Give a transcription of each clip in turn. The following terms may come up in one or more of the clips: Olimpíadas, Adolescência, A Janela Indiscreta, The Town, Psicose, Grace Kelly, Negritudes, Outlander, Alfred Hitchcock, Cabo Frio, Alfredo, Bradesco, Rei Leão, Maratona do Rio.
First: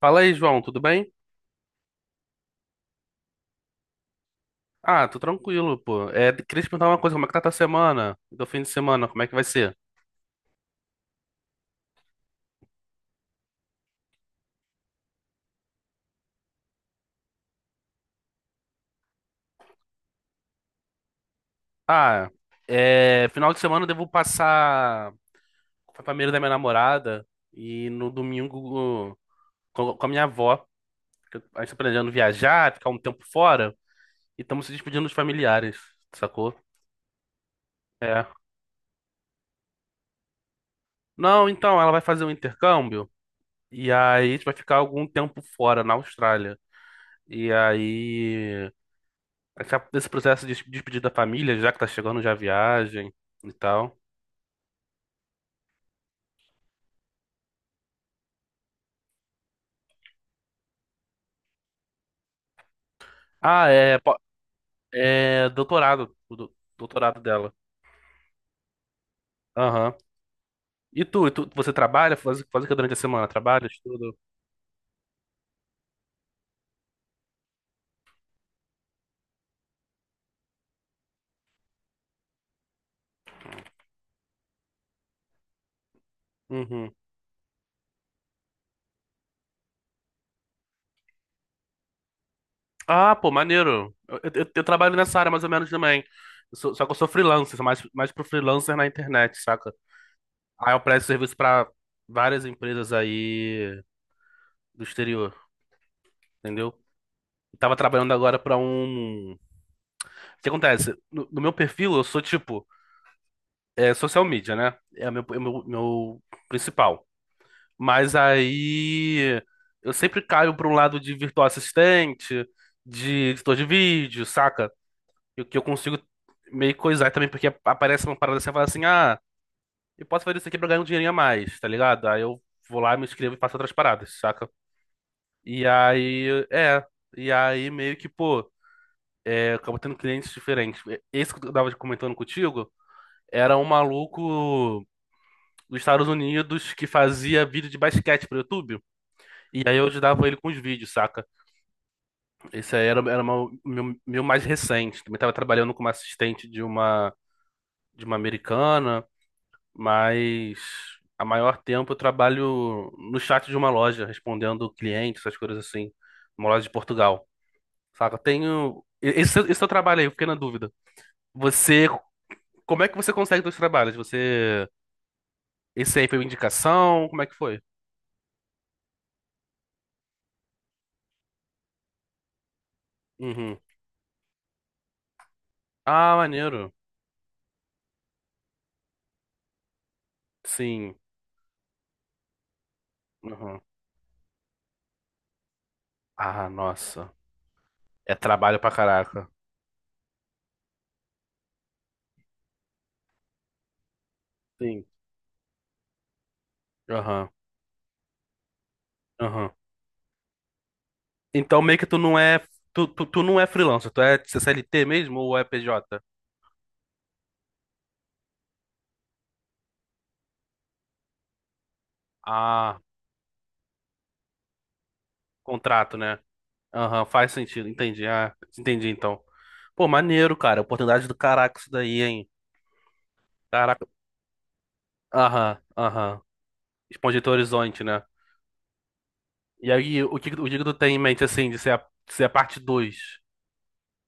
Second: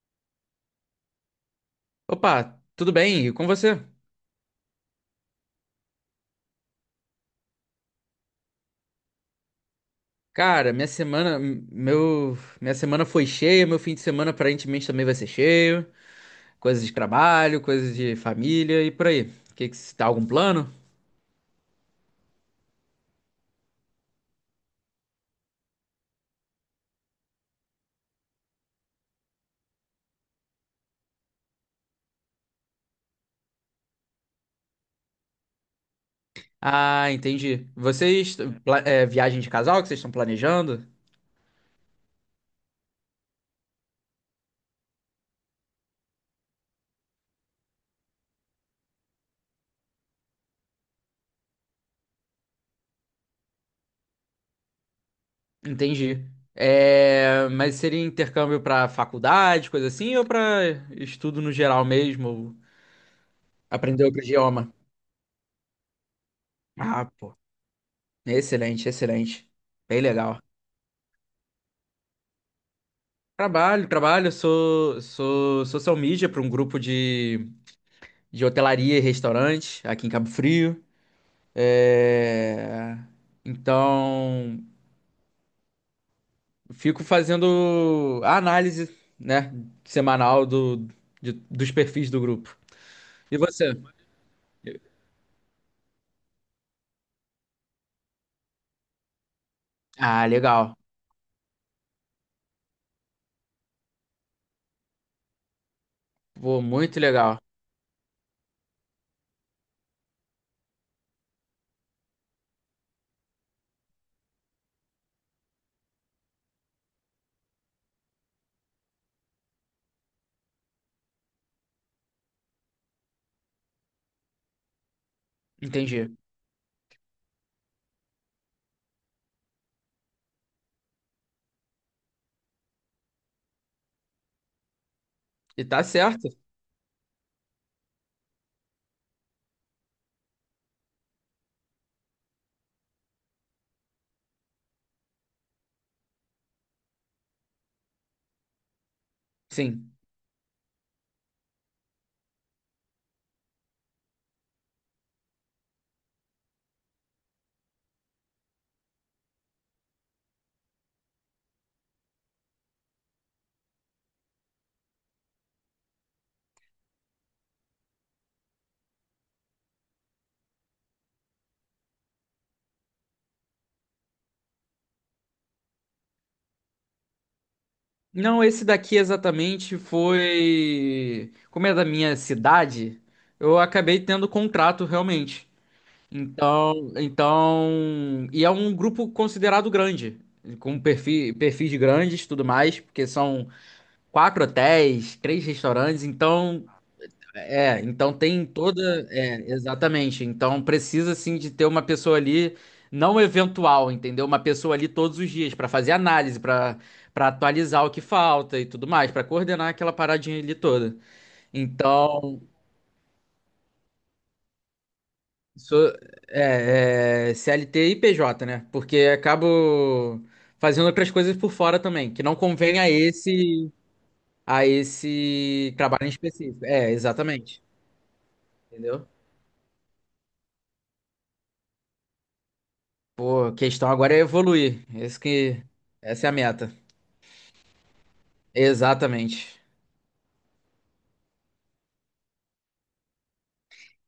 Fala aí, João, tudo bem? Opa, tudo bem? E com você? Ah, tô tranquilo, pô. É, queria te perguntar uma coisa, como é que tá tua semana? Do fim de semana, como é que vai ser? Cara, minha semana, minha semana foi cheia, meu fim de semana aparentemente também vai ser cheio. Coisas de trabalho, coisas de família e por aí. Tá algum plano? Ah, é, final de semana eu devo passar com a família da minha namorada e no domingo com a minha avó. Que A gente tá planejando viajar, ficar um tempo fora e estamos se despedindo dos familiares, sacou? Ah, entendi. É. Vocês, é, viagem de casal que vocês estão planejando? Não, então, ela vai fazer um intercâmbio e aí a gente vai ficar algum tempo fora, na Austrália. E aí. Esse processo de despedir da família, já que tá chegando já a viagem e tal. Entendi. É, mas seria intercâmbio pra faculdade, coisa assim, ou pra estudo no geral mesmo, ou Ah, é, aprender po- outro idioma? é doutorado, Ah, doutorado pô, dela. excelente, excelente. Aham. Bem legal. E tu, você trabalha? Faz, o que durante a semana? Trabalha, Trabalho, estuda? trabalho, sou social media para um grupo de hotelaria e restaurante aqui em Cabo Frio. É, então, Uhum. fico fazendo a análise, né, semanal do, dos perfis do grupo. Ah, pô, E você? maneiro. Eu trabalho nessa área mais ou menos também. Só que eu sou freelancer, sou mais pro freelancer na internet, saca? Ah, Aí legal. eu presto serviço pra várias empresas aí do exterior, Pô, entendeu? muito legal. Eu tava trabalhando agora pra um. O que acontece? No meu perfil, eu sou tipo. É social media, né? É o meu principal. Mas aí eu sempre caio para um lado de virtual assistente, de editor de vídeo, saca? E o que eu consigo Entendi. meio coisar também, porque aparece uma parada assim e fala assim: ah, eu posso fazer isso aqui pra ganhar um dinheirinho a mais, tá ligado? Aí eu vou lá, me inscrevo e faço outras paradas, saca? E E tá certo? aí, é. E aí meio que, pô, é, acabo tendo clientes diferentes. Esse que eu tava comentando contigo era um maluco dos Estados Unidos que fazia vídeo de basquete pro YouTube. E aí eu Sim. ajudava ele com os vídeos, saca? Esse aí era meu mais recente. Também tava trabalhando como assistente de uma americana, mas a maior tempo eu trabalho no chat de uma loja, respondendo clientes, essas coisas assim. Uma loja de Portugal, saca? Eu tenho. Esse seu trabalho aí, eu fiquei na dúvida. Você. Como é que você consegue dois trabalhos? Você. Esse aí foi uma indicação? Como é que foi? Não, esse daqui exatamente foi. Como é da minha cidade, eu Uhum. acabei tendo contrato realmente. Ah, maneiro. Então, então, e é um grupo considerado grande, com Sim. perfis grandes, e tudo mais, porque são Aham. quatro hotéis, três restaurantes, Ah, então, nossa. é, então É tem trabalho pra toda, caraca. é, exatamente, então precisa assim de ter uma pessoa ali não eventual, entendeu? Uma pessoa Sim. ali todos os dias para fazer análise, para Aham. para atualizar o que falta e tudo mais, para Aham. coordenar aquela paradinha ali toda. Então meio que tu não é. Então, Tu não é freelancer, tu é CLT mesmo ou é sou, PJ? é, é, CLT e PJ, né? Porque acabo fazendo outras coisas por fora também, que não convém Ah, a esse contrato, trabalho em né? específico. É, Aham, faz exatamente. sentido, entendi. Ah, entendi Entendeu? então. Pô, maneiro, cara. Oportunidade do caraca isso daí, hein? Pô, a Caraca. questão agora é evoluir. Esse Aham, que, aham. essa é a meta. Expandir teu horizonte, né? Exatamente. E aí, o que que tu tem em mente, assim, de ser a parte 2?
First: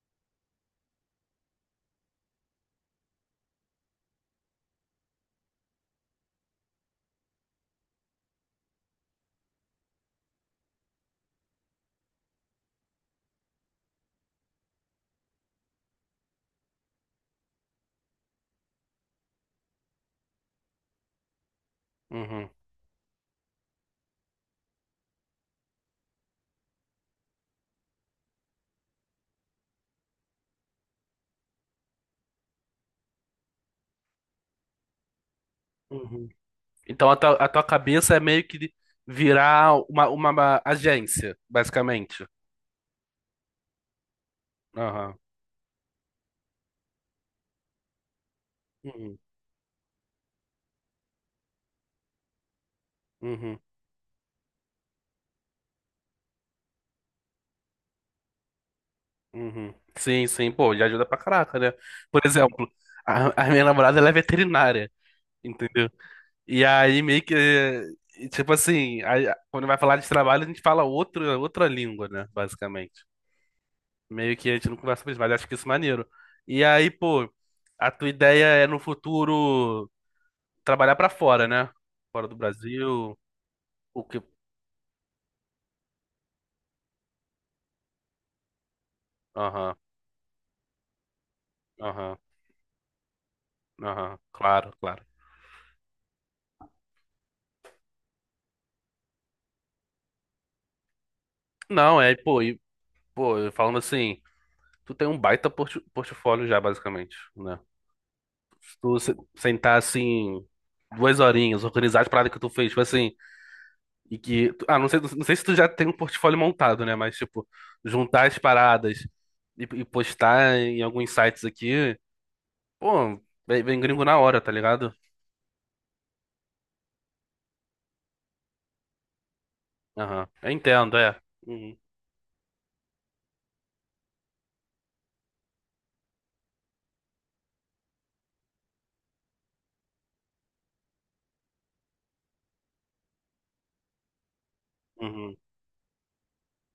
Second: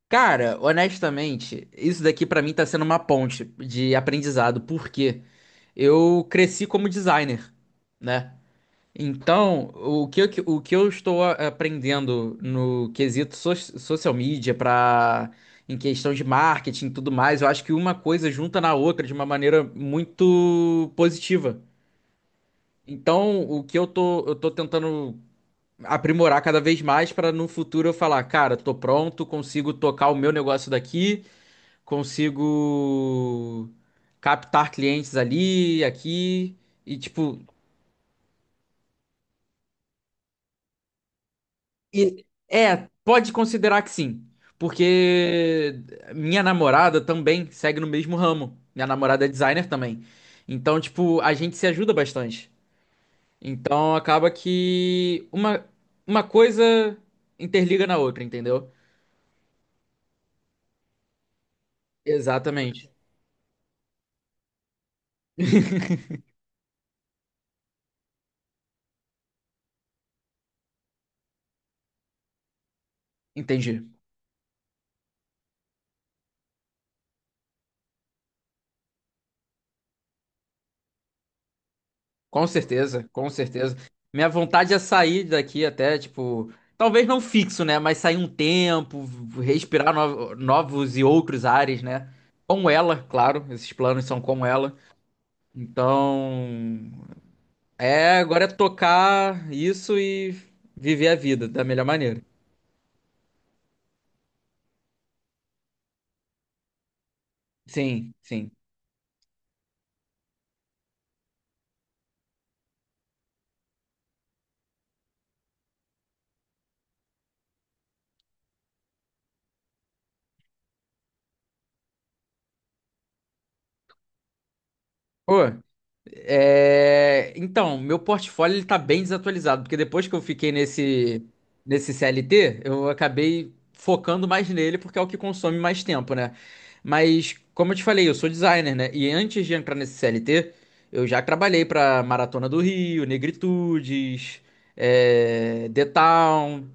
Cara, honestamente, isso daqui pra mim tá sendo uma ponte de aprendizado, porque eu cresci como designer, né? Então, o que eu estou aprendendo no quesito social media para em questão de marketing e tudo mais, eu acho que uma coisa junta na outra de uma maneira muito positiva. Uhum. Então, o que eu tô tentando aprimorar cada vez mais para no futuro eu falar, cara, tô pronto, consigo tocar o meu negócio daqui, consigo captar clientes ali, Uhum. aqui. E, Então a tua, tipo, a tua cabeça é meio que virar uma agência, e basicamente. é, pode considerar que sim, Aham. porque minha namorada também segue no mesmo ramo. Minha Uhum. namorada é designer também. Então, tipo, a gente se ajuda bastante. Uhum. Então, acaba que uma coisa interliga na outra, entendeu? Uhum. Sim, sim, pô, já ajuda pra caraca, né? Por exemplo, Exatamente. a minha namorada ela é veterinária, entendeu? E aí meio que, tipo assim, aí, quando vai falar de trabalho, a gente fala outra língua, né? Basicamente. Entendi. Meio que a gente não conversa mais, mas acho que isso é maneiro. E aí, pô, a tua ideia é no futuro trabalhar pra fora, né? Fora do Com certeza, Brasil. com certeza. O que. Minha vontade é sair daqui até, tipo, talvez não fixo, né? Mas sair um tempo, Aham, respirar novos e outros ares, né? aham, Com ela, claro, esses planos aham. são com Claro, ela. claro. Então, é, agora é tocar isso e viver a vida da melhor Não, é, maneira. pô, e, pô, falando assim, tu tem um baita portfólio já, basicamente, né? Sim, sim. Se tu sentar assim, 2 horinhas, organizar as paradas que tu fez, tipo assim, e que. Ah, não sei se tu já tem um portfólio montado, né? Mas, tipo, juntar as paradas e postar em alguns sites aqui, pô, vem, vem gringo na hora, tá ligado? Pô, é, então, meu portfólio ele tá bem desatualizado, porque depois que eu Aham. Eu fiquei entendo, é. nesse, Uhum, nesse CLT, eu acabei focando mais nele, porque é o que consome mais tempo, né? Mas, como eu te falei, eu sou designer, né? E antes de entrar nesse CLT, eu já trabalhei pra Maratona do Rio, Negritudes, uhum. é... The Town,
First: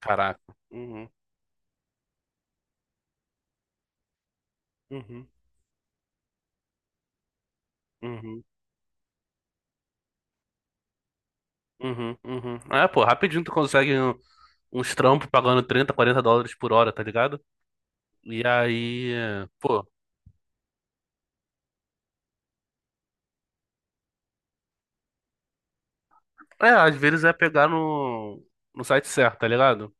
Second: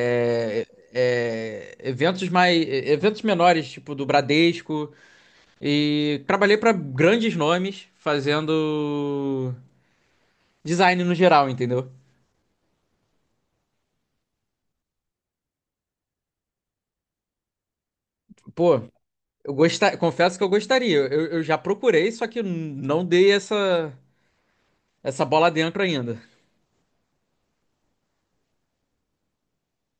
Caraca. Uhum, é, eventos mais, eventos menores, tipo do Bradesco. uhum, E trabalhei pra grandes nomes uhum. fazendo design no geral, entendeu? Uhum, uhum. Ah, pô, rapidinho tu consegue uns trampos pagando 30, 40 dólares por hora, tá ligado? E Pô, aí, eu pô, gosta... confesso que eu gostaria. Eu já procurei, só que não dei essa, essa bola dentro ainda. é, às vezes é pegar no site certo, tá ligado?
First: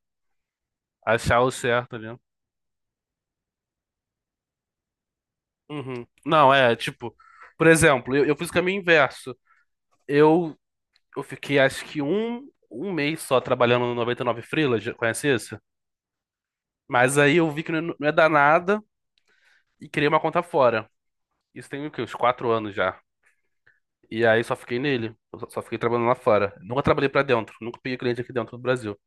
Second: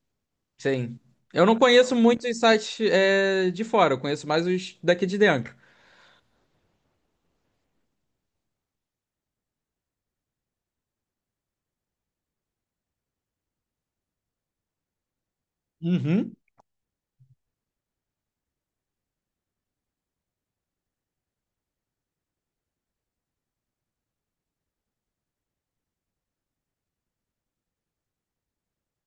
Sim. Achar Eu o não certo conheço ali. muitos sites é, de fora, eu conheço mais os daqui de dentro. Uhum. Não, é, tipo, por exemplo, eu fiz o caminho inverso. Eu, eu fiquei acho que um mês só trabalhando no 99Freelas, já conhece isso? Uhum. Mas aí eu vi que não, é não é dar nada e criei uma conta fora. Isso tem o quê? Uns 4 anos já. E aí só fiquei nele. Eu só fiquei trabalhando lá fora. Nunca trabalhei pra dentro. Nunca peguei cliente aqui dentro do Brasil.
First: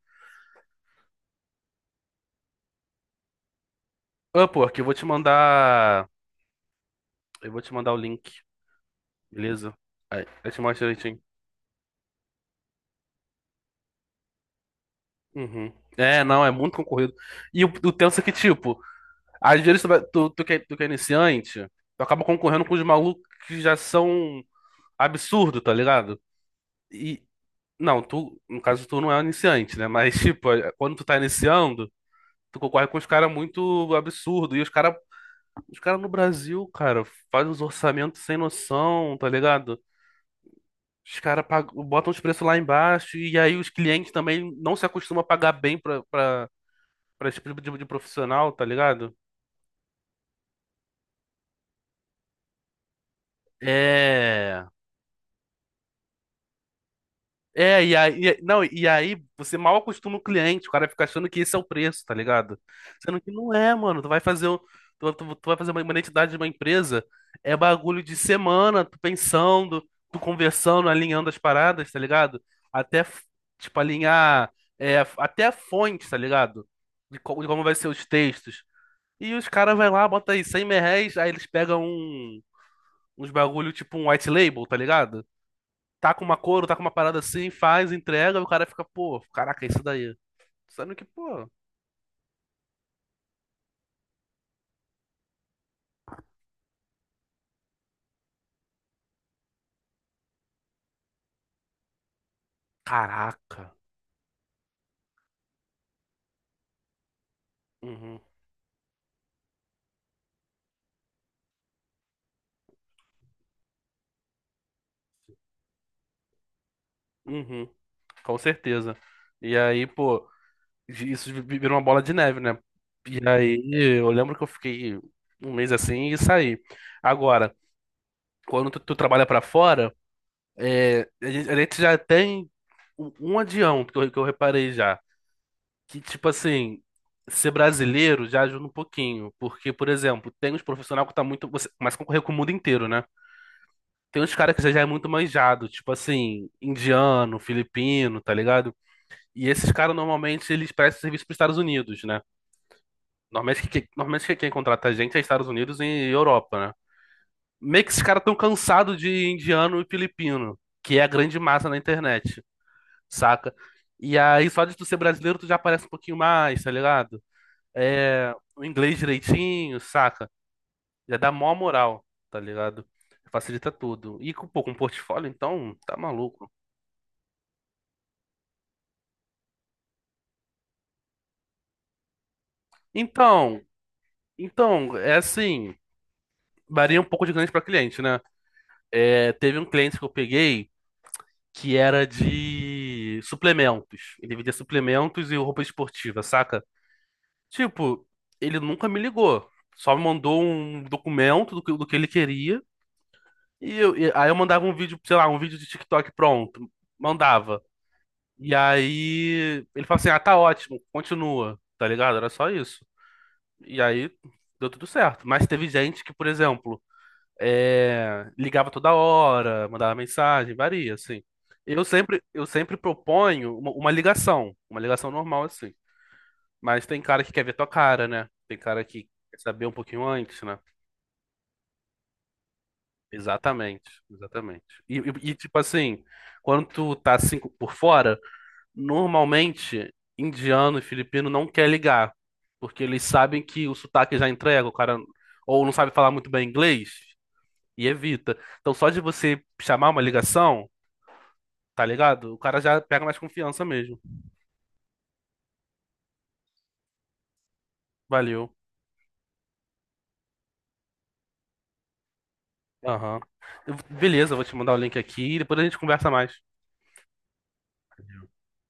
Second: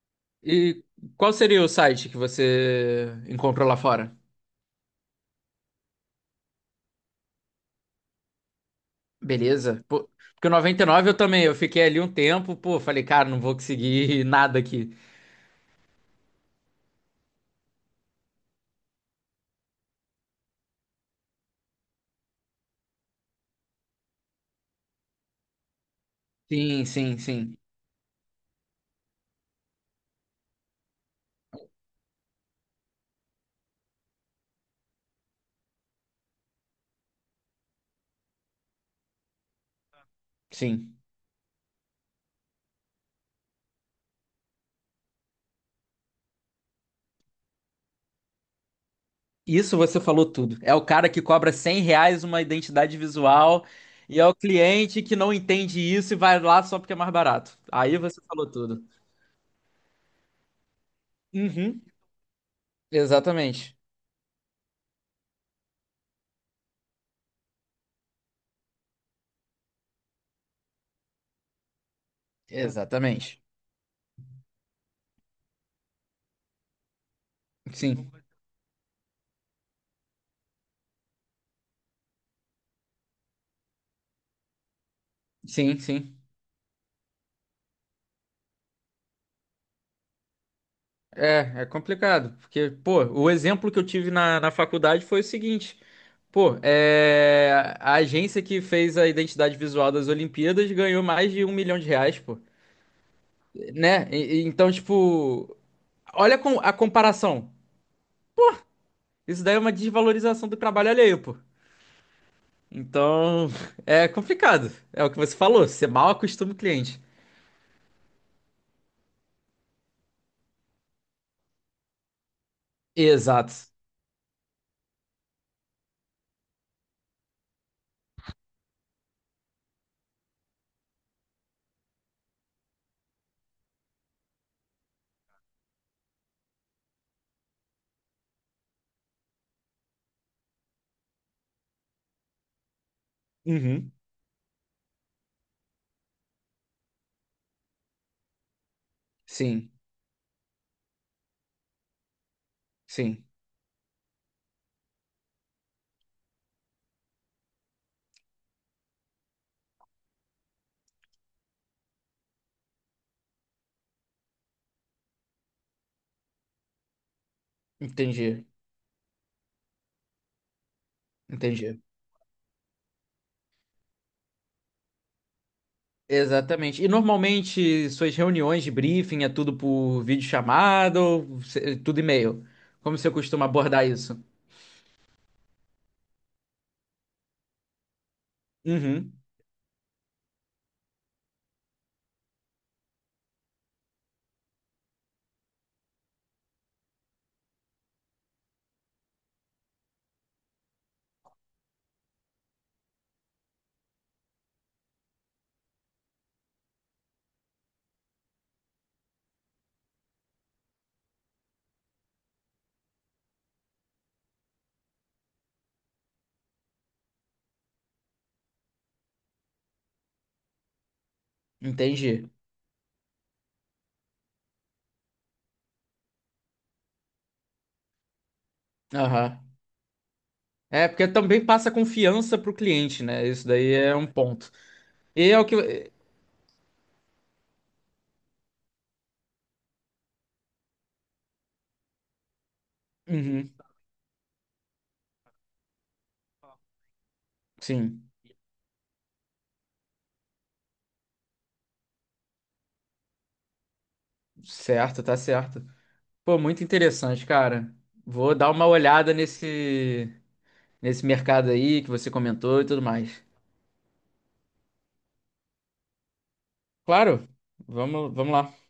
E qual seria o site que você encontrou lá fora? Upwork, eu vou te mandar. Eu vou te mandar o link, beleza? Beleza. Pô, Aí, porque o eu te noventa e mostro nove, eu direitinho. também, eu fiquei ali um tempo, pô, falei, cara, não vou conseguir nada aqui. Uhum. É, não, é muito concorrido. E o tenso é que, tipo, às vezes tu, vai- tu, tu que é iniciante, tu acaba concorrendo com os malucos que já são absurdo, tá ligado? Sim, sim, E. sim. Não, tu, no caso, tu não é um iniciante, né? Mas, tipo, quando tu tá iniciando, tu concorre com os caras muito absurdo. Os caras no Brasil, cara, faz os orçamentos sem noção, tá ligado? Sim. Os caras botam os preços lá embaixo e aí os clientes também não se acostumam a pagar bem pra esse tipo de profissional, tá ligado? Isso você falou tudo. É o cara que cobra 100 reais uma identidade visual e é o É. cliente que não entende isso e vai lá só porque é mais barato. É, e Aí você aí, falou não, tudo. e aí você mal acostuma o cliente, o cara fica achando que esse é o Uhum. preço, tá ligado? Sendo que não é, Exatamente. mano. Tu vai fazer uma identidade de uma empresa, é bagulho de semana, tu pensando, tu conversando, alinhando as paradas, tá ligado? Até, Exatamente. tipo, alinhar, é, até a fonte, tá ligado? De como vai ser os Sim. textos. E os caras vai lá, bota aí 100 mil reais, aí eles pegam uns bagulho, tipo um white label, tá ligado? Sim, Tá sim. com uma cor, tá com uma parada assim, faz, entrega, o cara fica, pô, caraca, é isso daí. Sendo que, pô, É, é complicado. Porque, pô, o exemplo que eu tive na, na faculdade foi o seguinte. Pô, é... a agência que fez a identidade visual das Olimpíadas ganhou mais de 1 milhão de reais, pô. caraca. Né? Então, tipo, olha a comparação. Uhum, Isso daí é uma desvalorização do trabalho alheio, pô. Então, é complicado. É o que você falou, você mal acostuma o cliente. uhum, com certeza. E aí, pô, isso virou uma bola de neve, né? E Exato. aí, eu lembro que eu fiquei um mês assim e saí. Agora, quando tu trabalha pra fora, é, a gente já tem um adião que eu reparei já. Que, tipo assim, ser brasileiro já ajuda um pouquinho. Porque, por exemplo, tem uns profissionais que tá muito. Você começa a concorrer com o mundo inteiro, né? Uhum. Tem uns caras que já é muito manjado, tipo assim, indiano, filipino, tá ligado? E esses Sim, caras normalmente eles prestam serviço pros Estados Unidos, né? sim. Normalmente, quem contrata a gente é Estados Unidos e Europa, né? Meio que esses caras tão cansados de indiano e filipino, que é a grande massa na internet, saca? E aí, só de tu ser brasileiro, tu já aparece um pouquinho mais, tá ligado? Entendi, O inglês direitinho, saca? Já dá mó entendi. moral, tá ligado? Facilita tudo. E com, pô, com portfólio, então, tá maluco. Exatamente. E normalmente suas reuniões de briefing é tudo por videochamada ou tudo e-mail? Como você costuma Então, abordar isso? então, é assim, varia um pouco de cliente pra cliente, né? Uhum. É, teve um cliente que eu peguei que era de suplementos. Ele vendia suplementos e roupa esportiva, saca? Tipo, ele nunca me ligou. Só me mandou um documento do que ele queria. E aí eu mandava um vídeo, sei lá, um vídeo de TikTok pronto. Mandava. E aí ele falou assim: ah, tá ótimo, continua, tá ligado? Era só isso. E aí deu tudo certo. Mas teve gente que, por exemplo, ligava toda hora, mandava mensagem, varia, assim. Eu sempre, Entendi. eu sempre proponho uma ligação, uma ligação normal, assim. Mas tem cara que quer ver tua cara, né? Tem cara que Aham. quer saber um pouquinho antes, né? É, porque também passa confiança pro cliente, né? Isso daí Exatamente, é um ponto. exatamente. E, e- E e, é o que. tipo assim, quando tu tá assim por fora. Normalmente, indiano e filipino não quer ligar, porque eles sabem Uhum. que o sotaque já entrega, o cara ou não sabe falar muito bem inglês e Sim. evita. Então, só de você chamar uma ligação, tá ligado? O cara já pega mais confiança mesmo. Certo, tá certo. Pô, muito interessante, cara. Vou dar Valeu. uma olhada nesse nesse mercado aí que você comentou e tudo Aham. mais. Beleza, eu vou te mandar o link aqui e depois a gente conversa mais. Claro, vamos, vamos lá.